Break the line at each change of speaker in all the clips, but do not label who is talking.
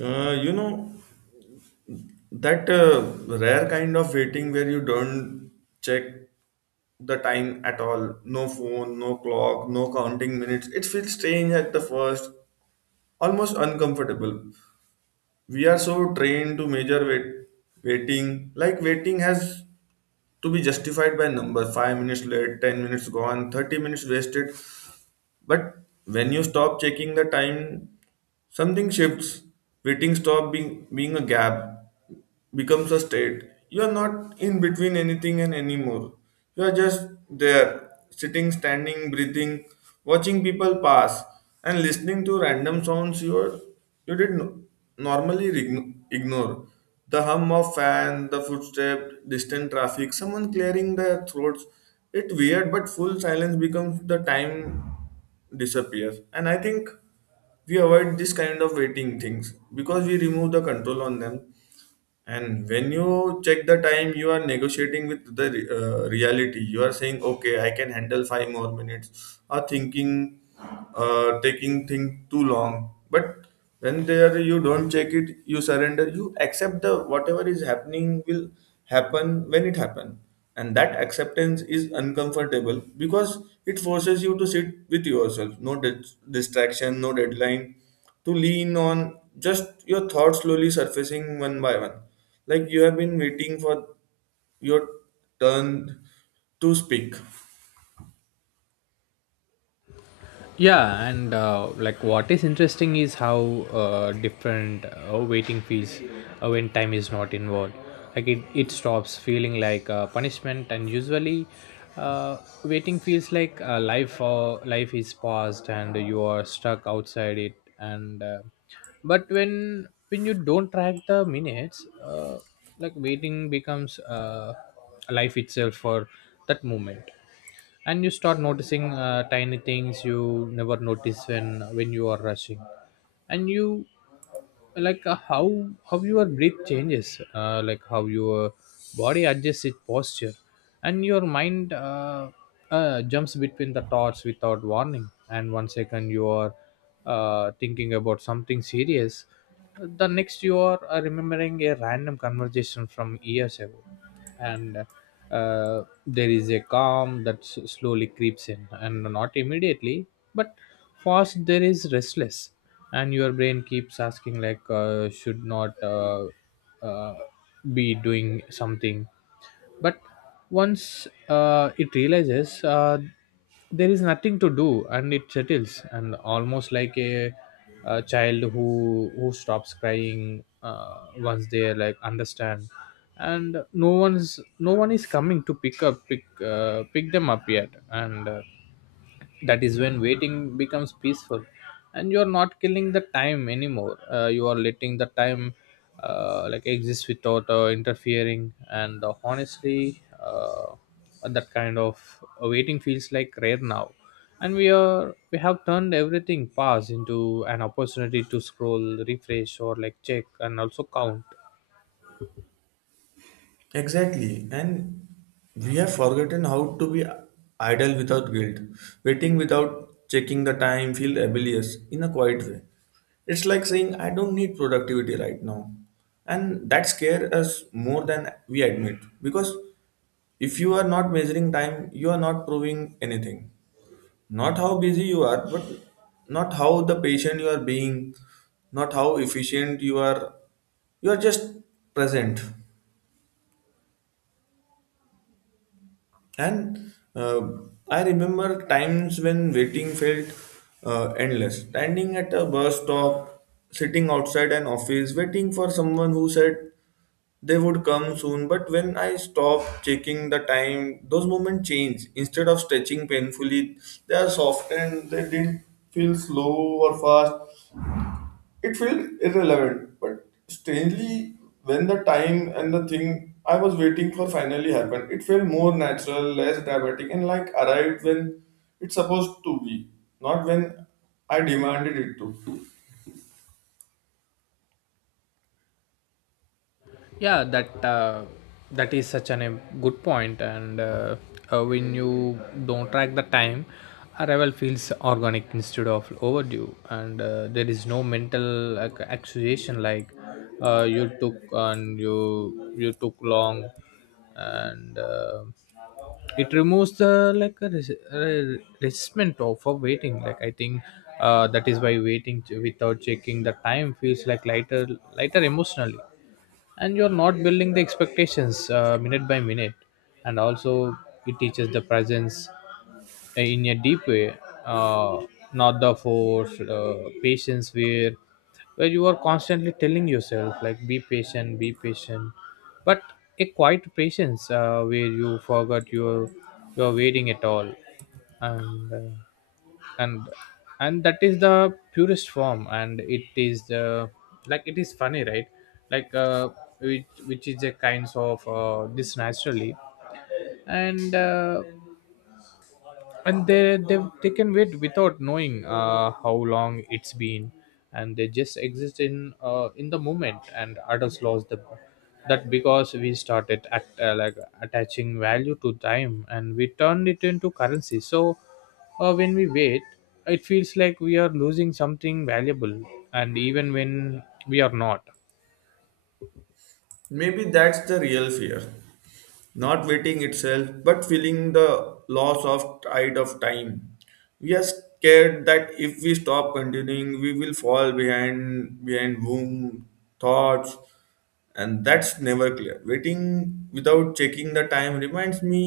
You know, that Rare kind of waiting where you don't check the time at all. No phone, no clock, no counting minutes. It feels strange at the first, almost uncomfortable. We are so trained to measure waiting, like waiting has to be justified by number 5 minutes late, 10 minutes gone, 30 minutes wasted. But when you stop checking the time, something shifts. Waiting stop being a gap. Becomes a state. You are not in between anything and anymore. You are just there, sitting, standing, breathing, watching people pass, and listening to random sounds you are, you did no- normally ign- ignore. The hum of fan, the footstep, distant traffic, someone clearing their throats. It weird, but full silence becomes the time disappears. And I think we avoid this kind of waiting things because we remove the control on them, and when you check the time, you are negotiating with the reality. You are saying, "Okay, I can handle five more minutes," or thinking, taking thing too long. But when there you don't check it, you surrender. You accept the whatever is happening will happen when it happen, and that acceptance is uncomfortable because it forces you to sit with yourself. No distraction, no deadline, to lean on just your thoughts slowly surfacing one by one like you have been waiting for your turn to speak
Yeah, and like what is interesting is how different waiting feels when time is not involved. Like it stops feeling like punishment, and usually uh, waiting feels like life life is paused and you are stuck outside it, and but when you don't track the minutes, like waiting becomes life itself for that moment. And you start noticing tiny things you never notice when you are rushing, and you, like, how your breath changes, like how your body adjusts its posture, and your mind jumps between the thoughts without warning, and one second you are thinking about something serious, the next you are remembering a random conversation from years ago. And there is a calm that slowly creeps in, and not immediately, but first there is restless, and your brain keeps asking, like, should not uh, be doing something, but once it realizes there is nothing to do, and it settles, and almost like a child who stops crying, once they, like, understand, and no one is coming to pick them up yet, and that is when waiting becomes peaceful. And you are not killing the time anymore. You are letting the time like exist without interfering, and honestly, that kind of waiting feels like rare now, and we have turned everything past into an opportunity to scroll, refresh, or like check and also count.
exactly. And we have forgotten how to be idle without guilt. Waiting without checking the time feel rebellious in a quiet way. It's like saying, I don't need productivity right now, and that scares us more than we admit because if you are not measuring time, you are not proving anything. Not how busy you are, but not how the patient you are being, not how efficient you are. You are just present. And I remember times when waiting felt endless. Standing at a bus stop, sitting outside an office, waiting for someone who said they would come soon. But when I stopped checking the time, those moments changed. Instead of stretching painfully, they are softened. They didn't feel slow or fast. It felt irrelevant, but strangely, when the time and the thing I was waiting for finally happened, it felt more natural, less dramatic, and like arrived when it's supposed to be, not when I demanded it to.
Yeah, that is such a good point. And when you don't track the time, arrival feels organic instead of overdue, and there is no mental, like, accusation, like, you took, and you took long, and it removes the, like, a resentment of for waiting, like, I think, that is why waiting, without checking the time, feels like lighter, lighter emotionally. And you're not building the expectations minute by minute. And also it teaches the presence in a deep way, uh, not the force patience, where you are constantly telling yourself, like, be patient, be patient, but a quiet patience, where you forgot your you're waiting at all. And and that is the purest form, and it is the, like it is funny, right? Like, which is a kinds of this naturally, and they can wait without knowing how long it's been, and they just exist in the moment, and adults lost the that because we started at, like, attaching value to time, and we turned it into currency. So when we wait, it feels like we are losing something valuable, and even when we are not.
Maybe that's the real fear. Not waiting itself, but feeling the loss of tide of time. We are scared that if we stop continuing, we will fall behind boom thoughts, and that's never clear. Waiting without checking the time reminds me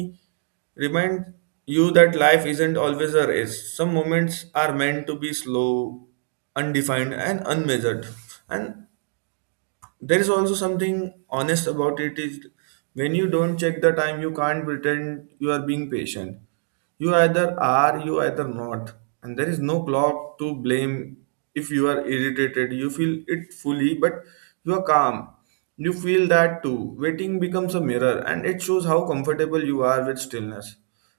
remind you that life isn't always a race. Some moments are meant to be slow, undefined, and unmeasured. And there is also something honest about it is when you don't check the time you can't pretend you are being patient. You either are, you either not, and there is no clock to blame. If you are irritated, you feel it fully, but you are calm, you feel that too. Waiting becomes a mirror, and it shows how comfortable you are with stillness,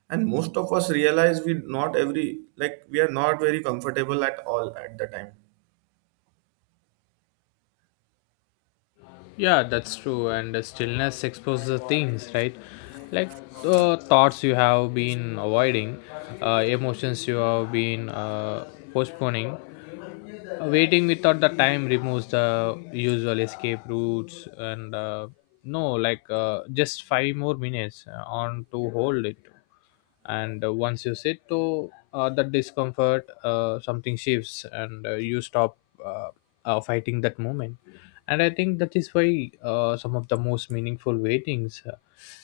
and most of us realize we not every like we are not very comfortable at all at the time.
Yeah, that's true. And the stillness exposes the things, right? Like, thoughts you have been avoiding, emotions you have been postponing. Waiting without the time removes the usual escape routes, and no, like, just five more minutes on to hold it, and once you sit to that discomfort, something shifts, and you stop uh, fighting that moment. And I think that is why some of the most meaningful waitings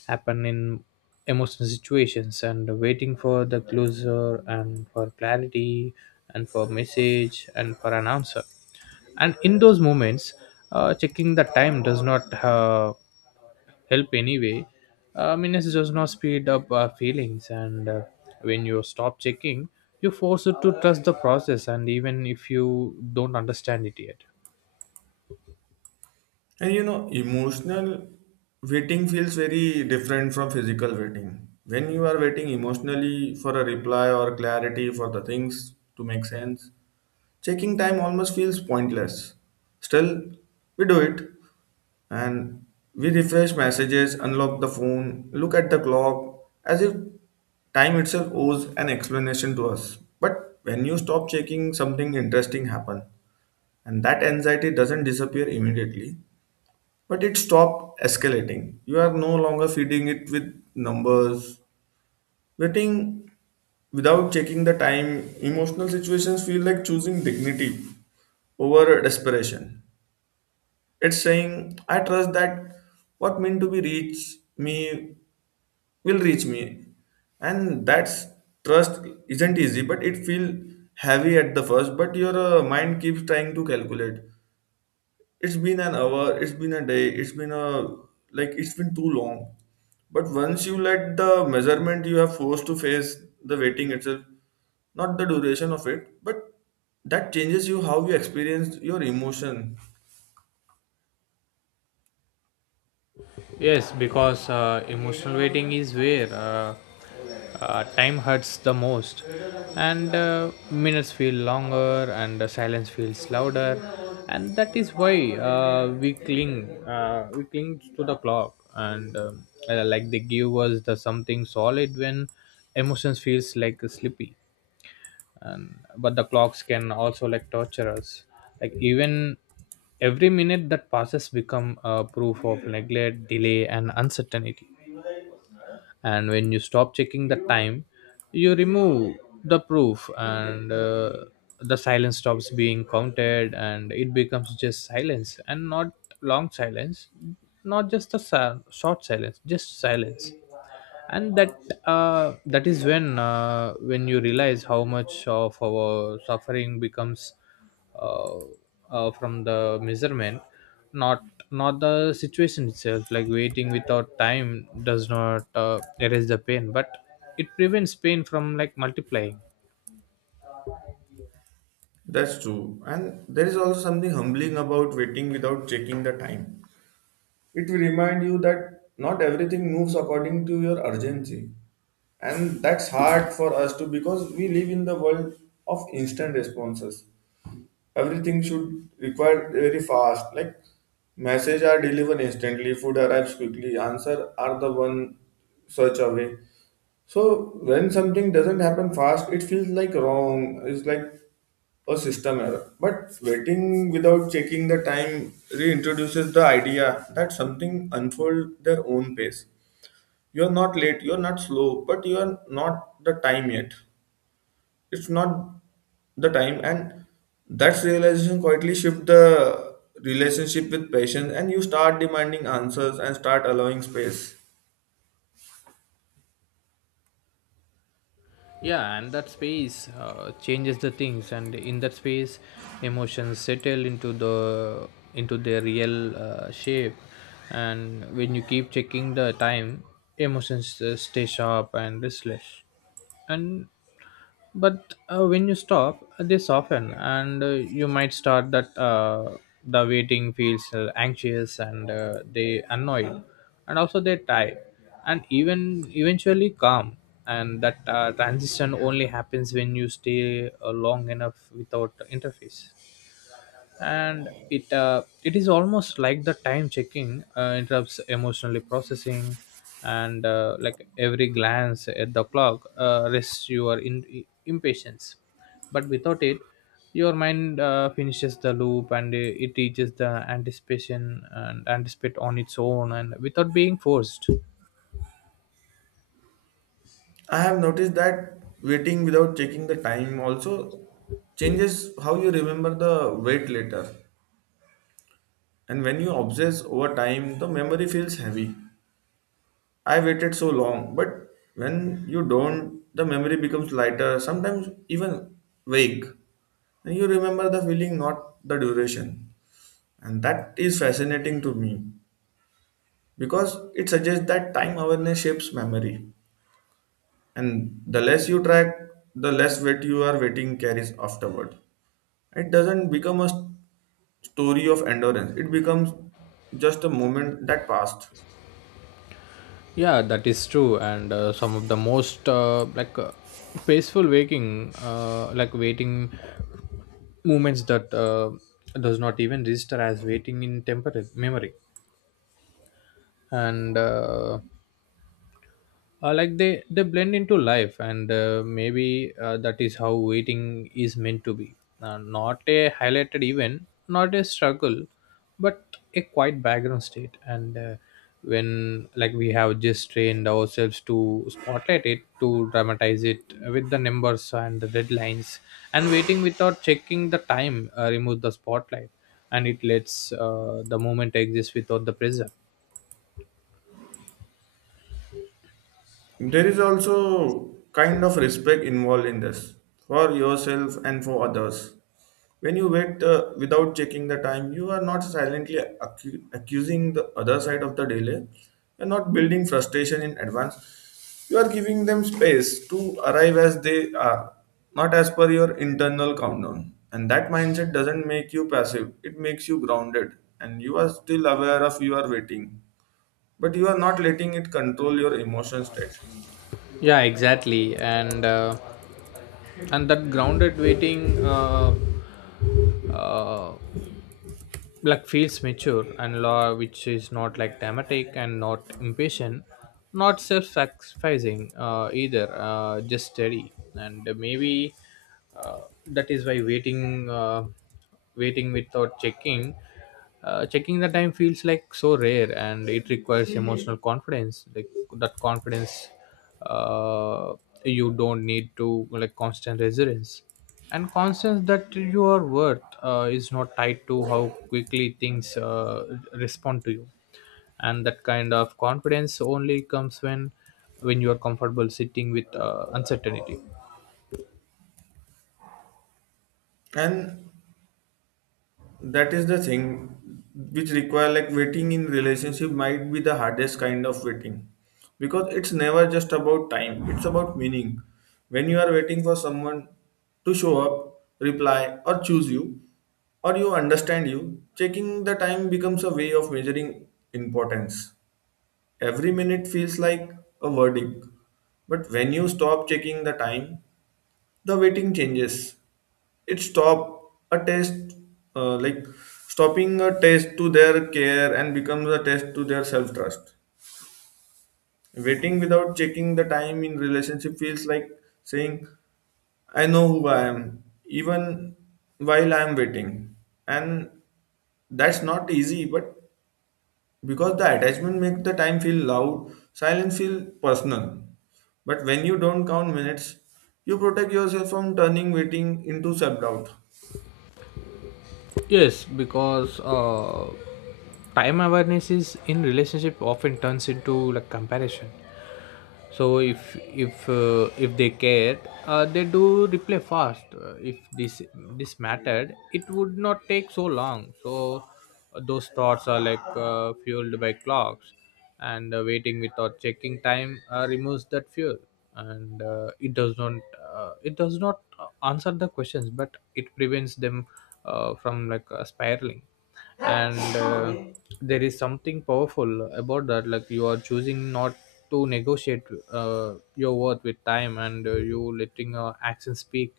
happen in emotional situations, and waiting for the closure and for clarity and for message and for an answer. And in those moments, checking the time does not help anyway. Minutes does not speed up feelings, and when you stop checking, you force it to trust the process, and even if you don't understand it yet.
And you know, emotional waiting feels very different from physical waiting. When you are waiting emotionally for a reply or clarity for the things to make sense, checking time almost feels pointless. Still, we do it, and we refresh messages, unlock the phone, look at the clock as if time itself owes an explanation to us. But when you stop checking, something interesting happens, and that anxiety doesn't disappear immediately, but it stopped escalating. You are no longer feeding it with numbers. Waiting without checking the time, emotional situations feel like choosing dignity over desperation. It's saying, I trust that what meant to be reach me will reach me. And that's trust isn't easy, but it feel heavy at the first, but your mind keeps trying to calculate. It's been an hour, it's been a day, it's been a, like it's been too long, but once you let the measurement you are forced to face the waiting itself, not the duration of it, but that changes you how you experience your emotion.
Yes, because emotional waiting is where time hurts the most, and minutes feel longer, and the silence feels louder, and that is why we cling to the clock, and like they give us the something solid when emotions feels like sleepy, but the clocks can also, like, torture us, like, even every minute that passes become a proof of neglect, delay, and uncertainty. And when you stop checking the time, you remove the proof, and the silence stops being counted, and it becomes just silence, and not long silence, not just a short silence, just silence. And that is when when you realize how much of our suffering becomes, uh, from the measurement, not, not the situation itself. Like, waiting without time does not erase the pain, but it prevents pain from, like, multiplying.
That's true, and there is also something humbling about waiting without checking the time. It will remind you that not everything moves according to your urgency, and that's hard for us too because we live in the world of instant responses. Everything should require very fast, like message are delivered instantly, food arrives quickly, answer are the one search away. So when something doesn't happen fast, it feels like wrong, it's like a system error. But waiting without checking the time reintroduces the idea that something unfold their own pace. You're not late, you're not slow, but you're not the time yet. It's not the time, and that's realization quietly shift the relationship with patience, and you start demanding answers and start allowing space.
Yeah, and that space changes the things, and in that space emotions settle into their real shape. And when you keep checking the time, emotions stay sharp and restless, and but when you stop, they soften, and you might start that the waiting feels anxious, and they annoyed, and also they tired, and even eventually calm. And that transition only happens when you stay long enough without interface, and it is almost like the time checking interrupts emotionally processing, and like, every glance at the clock rests your impatience. But without it, your mind finishes the loop, and it reaches the anticipation and anticipate on its own, and without being forced.
I have noticed that waiting without checking the time also changes how you remember the wait later. And when you obsess over time the memory feels heavy, I waited so long, but when you don't the memory becomes lighter, sometimes even vague, and you remember the feeling, not the duration. And that is fascinating to me because it suggests that time awareness shapes memory. And the less you track, the less weight you are waiting carries afterward. It doesn't become a story of endurance, it becomes just a moment that passed.
Yeah, that is true. And some of the most peaceful waking like waiting movements that does not even register as waiting in temporary memory, and like, they blend into life, and maybe that is how waiting is meant to be, not a highlighted event, not a struggle, but a quiet background state, and when, like, we have just trained ourselves to spotlight it, to dramatize it with the numbers and the deadlines. And waiting without checking the time remove the spotlight, and it lets the moment exist without the pressure.
There is also kind of respect involved in this for yourself and for others. When you wait without checking the time, you are not silently accusing the other side of the delay. You're not building frustration in advance. You are giving them space to arrive as they are, not as per your internal countdown. And that mindset doesn't make you passive, it makes you grounded. And you are still aware of you are waiting, but you are not letting it control your emotion state.
Yeah, exactly. And that grounded waiting uh, like feels mature and law, which is not like dramatic and not impatient, not self-sacrificing, either, just steady. And maybe uh, that is why waiting without checking the time feels like so rare, and it requires emotional confidence, like, that confidence, uh, you don't need to, like, constant resilience, and confidence that your worth is not tied to how quickly things respond to you. And that kind of confidence only comes when you are comfortable sitting with uncertainty.
And that is the thing which require like waiting in relationship might be the hardest kind of waiting because it's never just about time, it's about meaning. When you are waiting for someone to show up, reply or choose you, or you understand, you checking the time becomes a way of measuring importance. Every minute feels like a verdict, but when you stop checking the time the waiting changes. It stop a test, like stopping a test to their care and becomes a test to their self trust. Waiting without checking the time in relationship feels like saying, I know who I am even while I am waiting. And that's not easy but because the attachment makes the time feel loud, silence feel personal. But when you don't count minutes, you protect yourself from turning waiting into self doubt.
Yes, because time awareness is in relationship often turns into, like, comparison, so if they care, they do reply fast. If this mattered, it would not take so long. So those thoughts are, like, fueled by clocks, and waiting without checking time removes that fuel, and it does not answer the questions, but it prevents them from, like, spiraling. And there is something powerful about that, like you are choosing not to negotiate your worth with time, and you letting action speak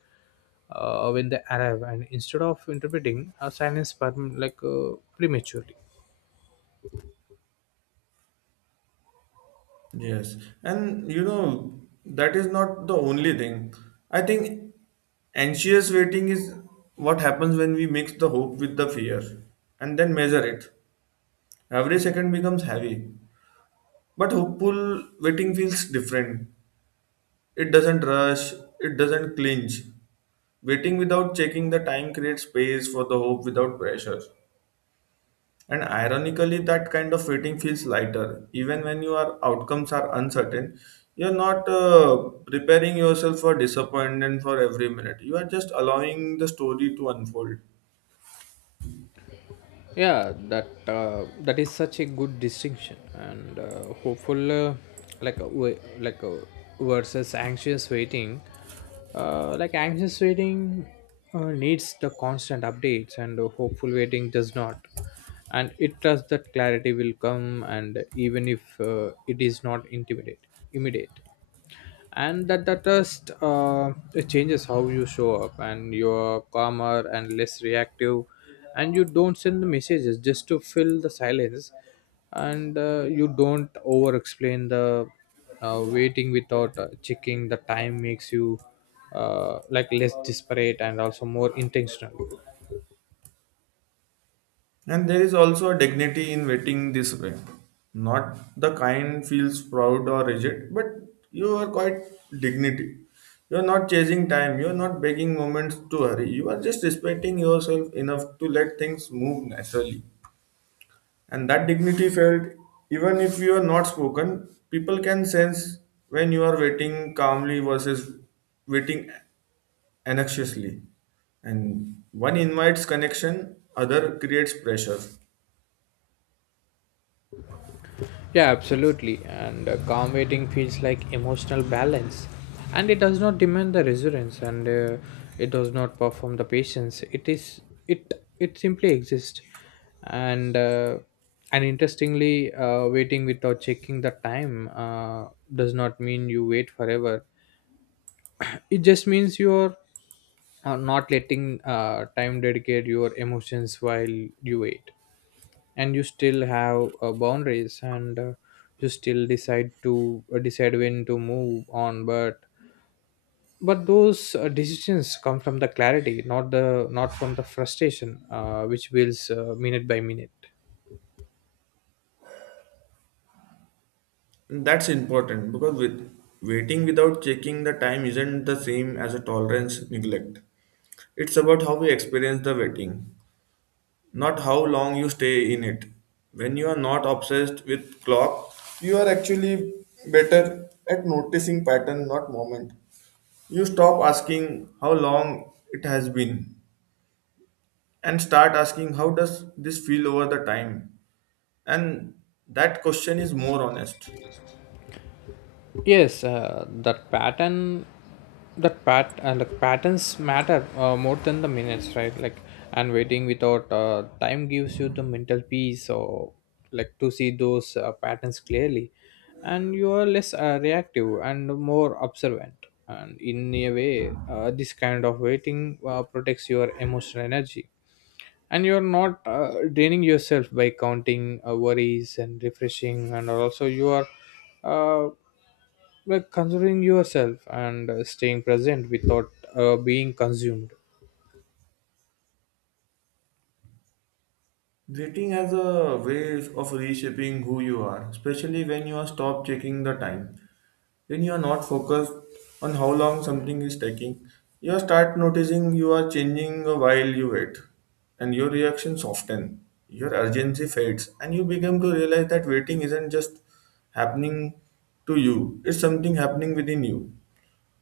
when they arrive, and instead of interpreting silence, like, prematurely.
Yes, and you know, that is not the only thing. I think anxious waiting is what happens when we mix the hope with the fear and then measure it. Every second becomes heavy, but hopeful waiting feels different. It doesn't rush, it doesn't clinch. Waiting without checking the time creates space for the hope without pressure. And ironically, that kind of waiting feels lighter. Even when your outcomes are uncertain, you're not preparing yourself for disappointment for every minute. You are just allowing the story to unfold.
Yeah, that is such a good distinction. And hopeful, like uh, wa- like uh, versus anxious waiting, like, anxious waiting needs the constant updates, and hopeful waiting does not, and it trusts that clarity will come, and even if it is not intimidate immediate. And that just it changes how you show up, and you're calmer and less reactive, and you don't send the messages just to fill the silence, and you don't over explain the, waiting without checking the time makes you like, less desperate and also more intentional.
And there is also a dignity in waiting this way. Not the kind feels proud or rigid, but you are quite dignity. You are not chasing time. You are not begging moments to hurry. You are just respecting yourself enough to let things move naturally. And that dignity felt even if you are not spoken, people can sense when you are waiting calmly versus waiting anxiously. And one invites connection, other creates pressure.
Yeah, absolutely. And calm waiting feels like emotional balance. And it does not demand the resilience, and it does not perform the patience. It is it it simply exists. And interestingly, waiting without checking the time does not mean you wait forever. It just means you're not letting time dedicate your emotions while you wait, and you still have boundaries, and you still decide when to move on, but those decisions come from the clarity, not from the frustration which builds minute by minute.
And that's important because with waiting without checking the time isn't the same as a tolerance neglect. It's about how we experience the waiting, not how long you stay in it. When you are not obsessed with clock, you are actually better at noticing pattern, not moment. You stop asking how long it has been and start asking how does this feel over the time. And that question is more honest.
Yes, that pattern, that pat, like, patterns matter more than the minutes, right? Like, and waiting without time gives you the mental peace, or, like, to see those patterns clearly, and you are less reactive and more observant. And in a way, this kind of waiting protects your emotional energy, and you're not draining yourself by counting worries and refreshing, and also you are. Uh, like considering yourself and staying present without being consumed.
Dating as a way of reshaping who you are, especially when you are stop checking the time. When you are not focused on how long something is taking, you start noticing you are changing while you wait, and your reaction soften. Your urgency fades, and you begin to realize that waiting isn't just happening to you; it's something happening within you.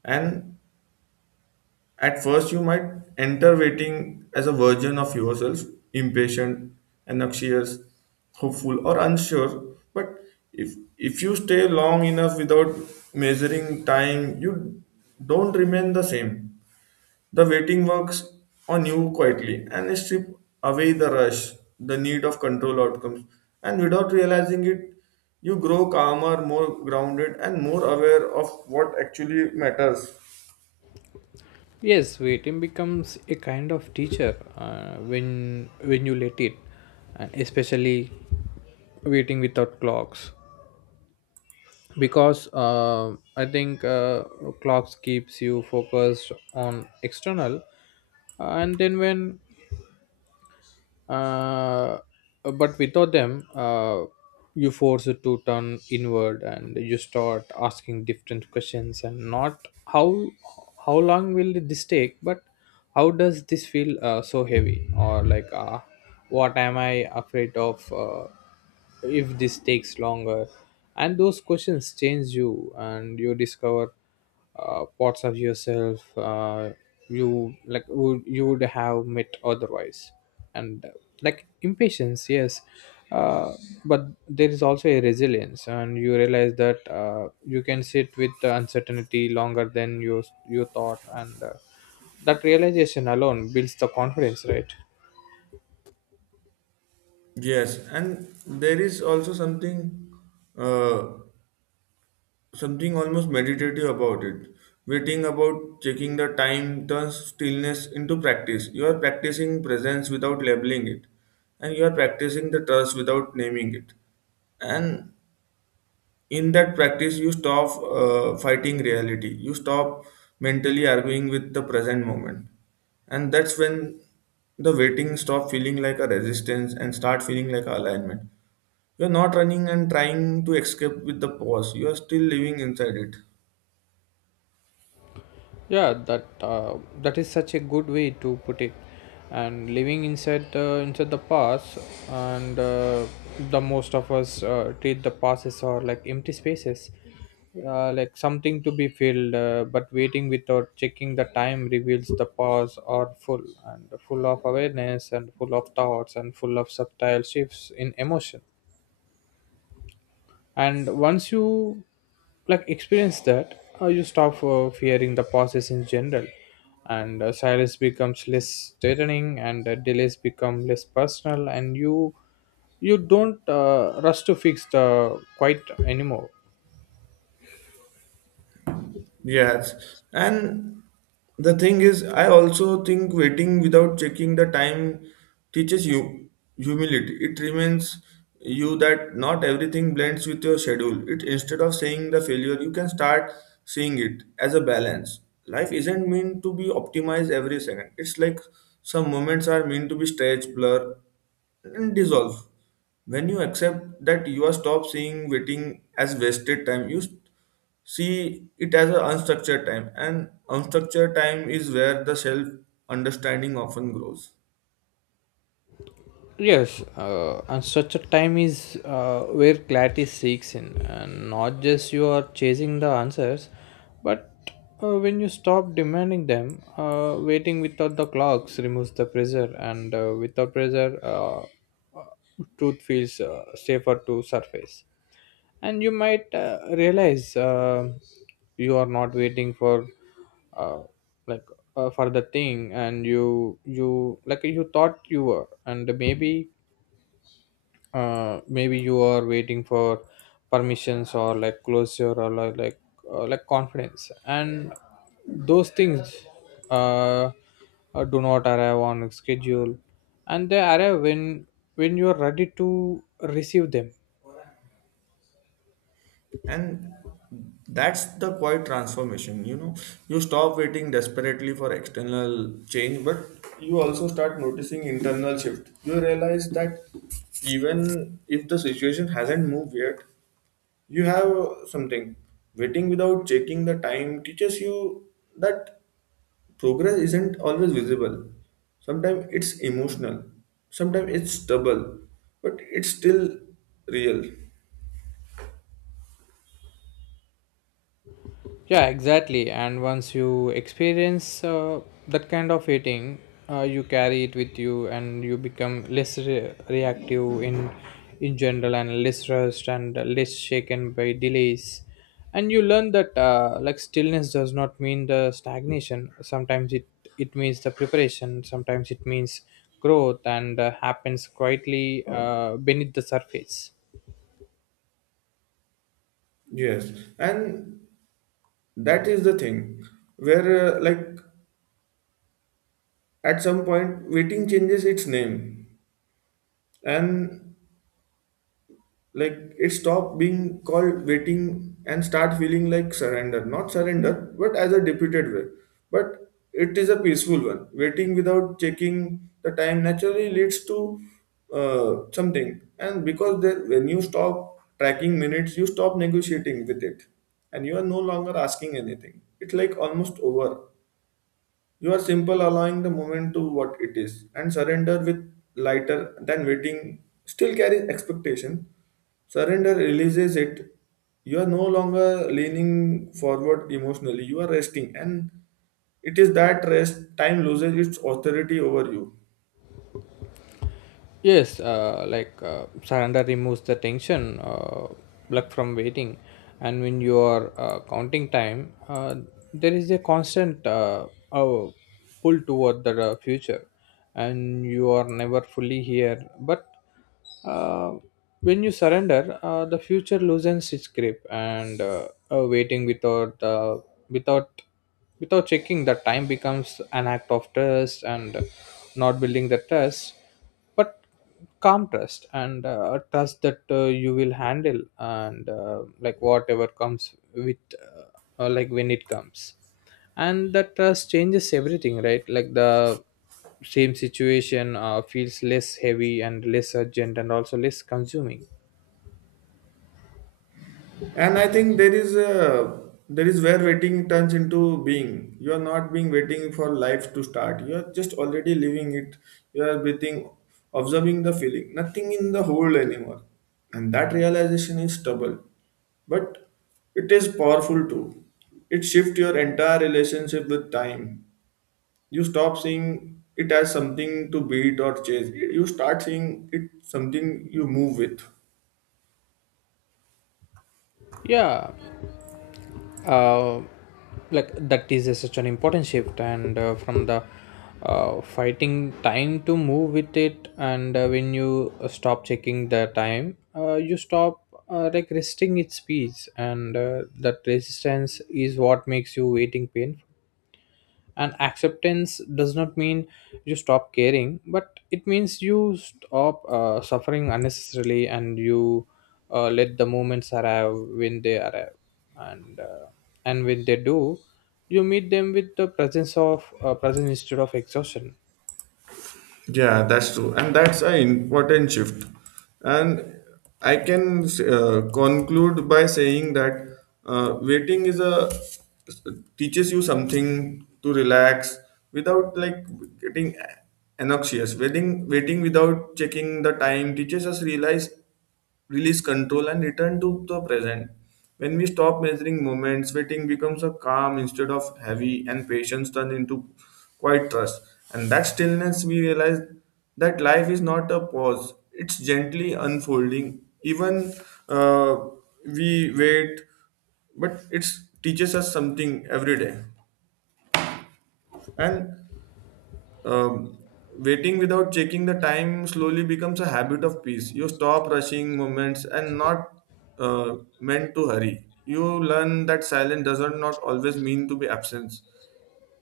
And at first, you might enter waiting as a version of yourself, impatient, anxious, hopeful, or unsure. But if you stay long enough without measuring time, you don't remain the same. The waiting works on you quietly and strip away the rush, the need of control outcomes, and without realizing it, you grow calmer, more grounded, and more aware of what actually matters.
Yes, waiting becomes a kind of teacher when you let it, and especially waiting without clocks, because I think clocks keeps you focused on external. And then when uh, but without them you force it to turn inward, and you start asking different questions, and not how long will this take, but how does this feel so heavy, or like what am I afraid of if this takes longer. And those questions change you, and you discover parts of yourself you like would have met otherwise. And like impatience, yes, uh, but there is also a resilience, and you realize that you can sit with the uncertainty longer than you thought, and that realization alone builds the confidence, right?
Yes, and there is also something, uh, something almost meditative about it. Waiting about checking the time turns stillness into practice. You are practicing presence without labeling it, and you are practicing the trust without naming it. And in that practice, you stop fighting reality. You stop mentally arguing with the present moment, and that's when the waiting stop feeling like a resistance and start feeling like alignment. You're not running and trying to escape with the pause. You are still living inside it.
Yeah, that that is such a good way to put it. And living inside inside the past, and the most of us treat the passes or like empty spaces, like something to be filled. But waiting without checking the time reveals the past are full, and full of awareness, and full of thoughts, and full of subtle shifts in emotion. And once you like experience that, you stop fearing the process in general, and silence becomes less threatening, and delays become less personal, and you you don't rush to fix the quite anymore.
Yes, and the thing is, I also think waiting without checking the time teaches you humility. It reminds you that not everything blends with your schedule. It instead of saying the failure, you can start seeing it as a balance. Life isn't meant to be optimized every second. It's like some moments are meant to be stretched, blur, and dissolve. When you accept that you are stop seeing waiting as wasted time, you see it as an unstructured time, and unstructured time is where the self understanding often grows.
Yes, and such a time is where clarity seeks in, and not just you are chasing the answers, but when you stop demanding them, waiting without the clocks removes the pressure, and without pressure, truth feels safer to surface. And you might realize you are not waiting for uh, like for the thing, and you like you thought you were, and maybe maybe you are waiting for permissions, or like closure, or like confidence. And those things uh, do not arrive on schedule, and they arrive when you are ready to receive them.
And that's the quiet transformation, you know, you stop waiting desperately for external change, but you also start noticing internal shift. You realize that even if the situation hasn't moved yet, you have something. Waiting without checking the time teaches you that progress isn't always visible. Sometimes it's emotional, sometimes it's stubble, but it's still real.
Yeah, exactly. And once you experience that kind of eating, you carry it with you, and you become less reactive in general, and less rushed, and less shaken by delays. And you learn that like stillness does not mean the stagnation. Sometimes it it means the preparation. Sometimes it means growth, and happens quietly beneath the surface.
Yes, and that is the thing where, like, at some point waiting changes its name, and like it stopped being called waiting and start feeling like surrender, not surrender but as a deputed way, but it is a peaceful one. Waiting without checking the time naturally leads to something, and because there, when you stop tracking minutes you stop negotiating with it, and you are no longer asking anything. It's like almost over. You are simple, allowing the moment to what it is, and surrender with lighter than waiting still carries expectation. Surrender releases it. You are no longer leaning forward emotionally. You are resting, and it is that rest time loses its authority over you.
Yes, surrender removes the tension, luck from waiting, and when you are counting time, there is a constant pull toward the future, and you are never fully here. But uh, when you surrender, the future loosens its grip, and waiting without without without checking the time becomes an act of trust, and not building the trust, but calm trust, and trust that you will handle, and like whatever comes with like when it comes. And that trust changes everything, right? Like the same situation feels less heavy, and less urgent, and also less consuming.
And I think there is a, there is where waiting turns into being. You are not being waiting for life to start, you are just already living it. You are breathing, observing the feeling, nothing in the whole anymore. And that realization is stubborn, but it is powerful too. It shifts your entire relationship with time. You stop seeing it as something to beat or chase, you start seeing it something you move with.
Yeah, uh, like that is such an important shift, and from the fighting time to move with it. And when you stop checking the time, you stop like resisting its speeds, and that resistance is what makes you waiting painful. And acceptance does not mean you stop caring, but it means you stop suffering unnecessarily, and you let the moments arrive when they arrive. And and when they do, you meet them with the presence of presence instead of exhaustion.
Yeah, that's true. And that's an important shift. And I can conclude by saying that, waiting is a teaches you something to relax without like getting anxious. Waiting without checking the time teaches us realize release control, and return to the present. When we stop measuring moments, waiting becomes a calm instead of heavy, and patience turns into quiet trust. And that stillness, we realize that life is not a pause, it's gently unfolding. Even, uh, we wait, but it teaches us something every day. And um, waiting without checking the time slowly becomes a habit of peace. You stop rushing moments and not meant to hurry. You learn that silence doesn't not always mean to be absence.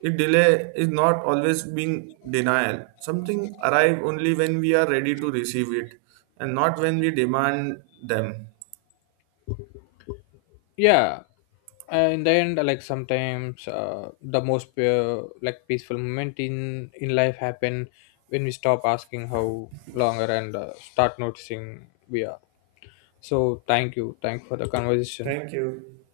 It delay is not always being denial. Something arrive only when we are ready to receive it, and not when we demand them.
Yeah, in the end, like sometimes the most like peaceful moment in life happen when we stop asking how longer, and start noticing we are. So thank you. Thank for the conversation.
Thank you.